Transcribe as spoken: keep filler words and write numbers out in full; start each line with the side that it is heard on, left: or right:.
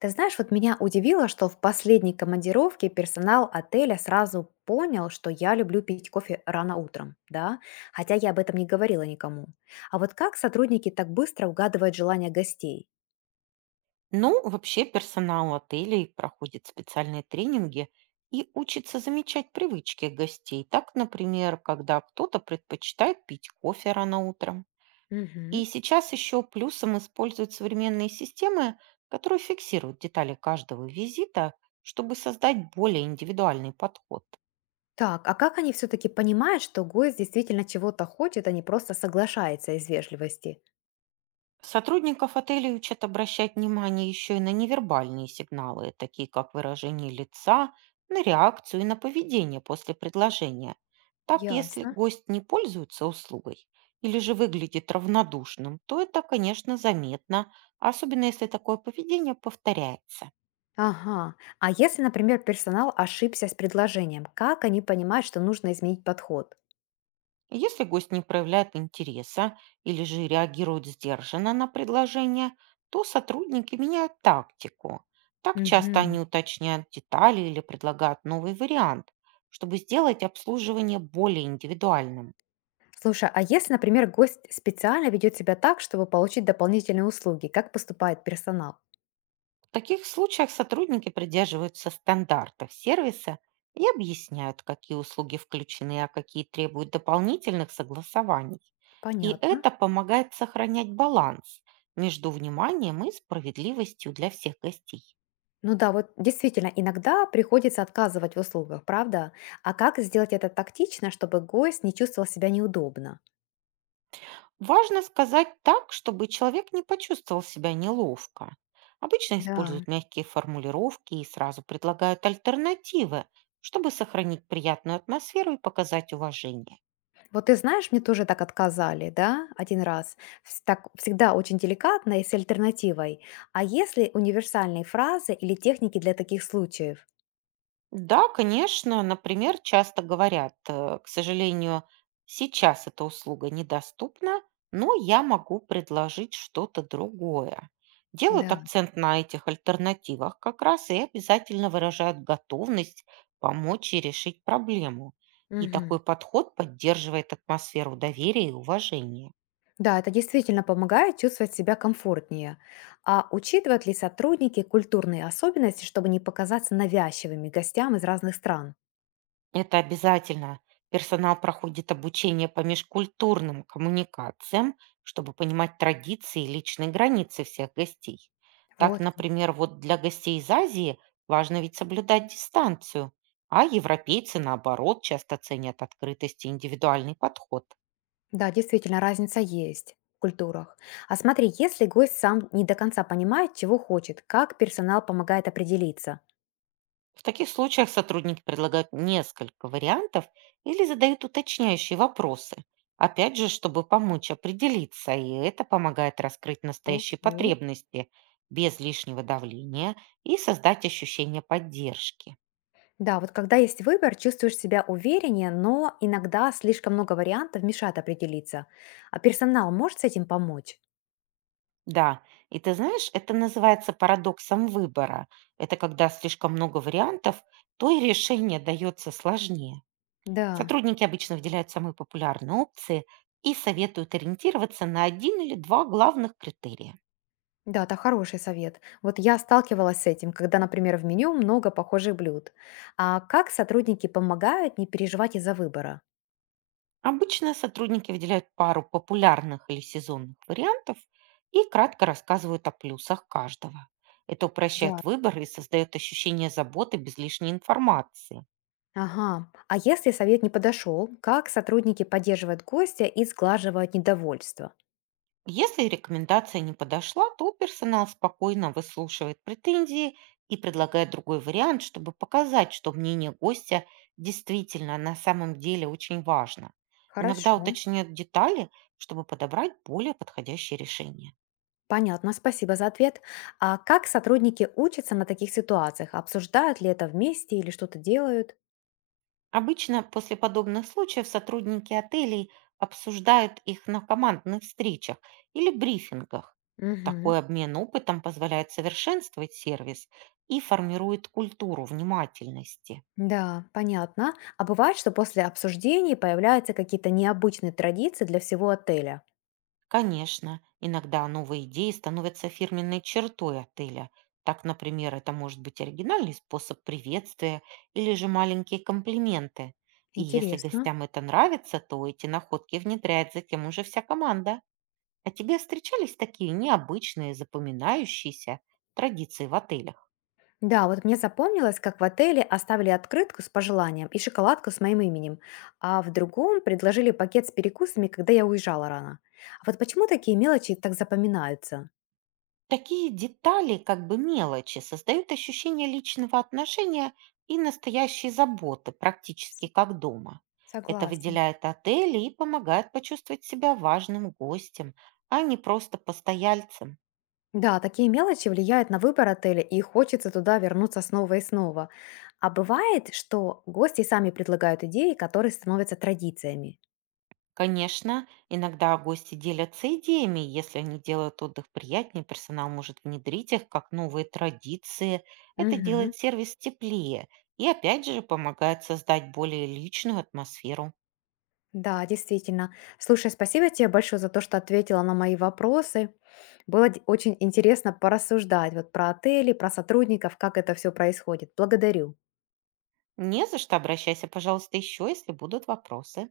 left: Ты знаешь, вот меня удивило, что в последней командировке персонал отеля сразу понял, что я люблю пить кофе рано утром, да, хотя я об этом не говорила никому. А вот как сотрудники так быстро угадывают желания гостей?
right: Ну, вообще персонал отелей проходит специальные тренинги и учится замечать привычки гостей. Так, например, когда кто-то предпочитает пить кофе рано утром.
left: Мгм.
right: И сейчас еще плюсом используют современные системы, которые фиксируют детали каждого визита, чтобы создать более индивидуальный подход.
left: Так, а как они все-таки понимают, что гость действительно чего-то хочет, а не просто соглашается из вежливости?
right: Сотрудников отелей учат обращать внимание еще и на невербальные сигналы, такие как выражение лица, на реакцию и на поведение после предложения. Так, если
left: Ясно.
right: гость не пользуется услугой или же выглядит равнодушным, то это, конечно, заметно, особенно если такое поведение повторяется.
left: Ага. А если, например, персонал ошибся с предложением, как они понимают, что нужно изменить подход?
right: Если гость не проявляет интереса или же реагирует сдержанно на предложение, то сотрудники меняют тактику. Так часто они
left: Мгм.
right: уточняют детали или предлагают новый вариант, чтобы сделать обслуживание более индивидуальным.
left: Слушай, а если, например, гость специально ведет себя так, чтобы получить дополнительные услуги, как поступает персонал?
right: В таких случаях сотрудники придерживаются стандартов сервиса и объясняют, какие услуги включены, а какие требуют дополнительных согласований. И
left: Понятно.
right: это помогает сохранять баланс между вниманием и справедливостью для всех гостей.
left: Ну да, вот действительно, иногда приходится отказывать в услугах, правда? А как сделать это тактично, чтобы гость не чувствовал себя неудобно?
right: Важно сказать так, чтобы человек не почувствовал себя неловко. Обычно
left: Да.
right: используют мягкие формулировки и сразу предлагают альтернативы, чтобы сохранить приятную атмосферу и показать уважение.
left: Вот ты знаешь, мне тоже так отказали, да, один раз. Вс- Так всегда очень деликатно и с альтернативой. А если универсальные фразы или техники для таких случаев?
right: Да, конечно. Например, часто говорят, э, к сожалению, сейчас эта услуга недоступна, но я могу предложить что-то другое. Делают
left: Да.
right: акцент на этих альтернативах как раз и обязательно выражают готовность помочь и решить проблему. И
left: Мгм.
right: такой подход поддерживает атмосферу доверия и уважения.
left: Да, это действительно помогает чувствовать себя комфортнее. А учитывают ли сотрудники культурные особенности, чтобы не показаться навязчивыми гостям из разных стран?
right: Это обязательно. Персонал проходит обучение по межкультурным коммуникациям, чтобы понимать традиции и личные границы всех гостей. Так,
left: Вот. Как.
right: например, вот для гостей из Азии важно ведь соблюдать дистанцию, а европейцы, наоборот, часто ценят открытость и индивидуальный подход.
left: Да, действительно, разница есть в культурах. А смотри, если гость сам не до конца понимает, чего хочет, как персонал помогает определиться?
right: В таких случаях сотрудники предлагают несколько вариантов или задают уточняющие вопросы. Опять же, чтобы помочь определиться, и это помогает раскрыть настоящие
left: Окей.
right: потребности без лишнего давления и создать ощущение поддержки.
left: Да, вот когда есть выбор, чувствуешь себя увереннее, но иногда слишком много вариантов мешает определиться. А персонал может с этим помочь?
right: Да, и ты знаешь, это называется парадоксом выбора. Это когда слишком много вариантов, то и решение дается сложнее.
left: Да.
right: Сотрудники обычно выделяют самые популярные опции и советуют ориентироваться на один или два главных критерия.
left: Да, это хороший совет. Вот я сталкивалась с этим, когда, например, в меню много похожих блюд. А как сотрудники помогают не переживать из-за выбора?
right: Обычно сотрудники выделяют пару популярных или сезонных вариантов и кратко рассказывают о плюсах каждого. Это
left: Я.
right: упрощает выбор и создает ощущение заботы без лишней информации.
left: Ага. А если совет не подошел, как сотрудники поддерживают гостя и сглаживают недовольство?
right: Если рекомендация не подошла, то персонал спокойно выслушивает претензии и предлагает другой вариант, чтобы показать, что мнение гостя действительно на самом деле очень важно. Иногда
left: Хорошо.
right: уточняют детали, чтобы подобрать более подходящее решение.
left: Понятно, спасибо за ответ. А как сотрудники учатся на таких ситуациях? Обсуждают ли это вместе или что-то делают?
right: Обычно после подобных случаев сотрудники отелей обсуждают их на командных встречах или брифингах.
left: Угу.
right: Такой обмен опытом позволяет совершенствовать сервис и формирует культуру внимательности.
left: Да, понятно. А бывает, что после обсуждений появляются какие-то необычные традиции для всего отеля?
right: Конечно, иногда новые идеи становятся фирменной чертой отеля. Так, например, это может быть оригинальный способ приветствия или же маленькие комплименты. И если
left: Интересно.
right: гостям это нравится, то эти находки внедряет затем уже вся команда. А тебе встречались такие необычные, запоминающиеся традиции в отелях?
left: Да, вот мне запомнилось, как в отеле оставили открытку с пожеланием и шоколадку с моим именем, а в другом предложили пакет с перекусами, когда я уезжала рано. А вот почему такие мелочи так запоминаются?
right: Такие детали, как бы мелочи, создают ощущение личного отношения и настоящей заботы,
left: С-
right: практически как дома. Это
left: Согласна.
right: выделяет отель и помогает почувствовать себя важным гостем, а не просто постояльцем.
left: Да, такие мелочи влияют на выбор отеля, и хочется туда вернуться снова и снова. А бывает, что гости сами предлагают идеи, которые становятся традициями.
right: Конечно, иногда гости делятся идеями, если они делают отдых приятнее, персонал может внедрить их как новые традиции. Это
left: Мгм.
right: делает сервис теплее и опять же помогает создать более личную атмосферу.
left: Да, действительно. Слушай, спасибо тебе большое за то, что ответила на мои вопросы. Было д- очень интересно порассуждать вот про отели, про сотрудников, как это все происходит. Благодарю.
right: Не за что, обращайся, пожалуйста, еще, если будут вопросы.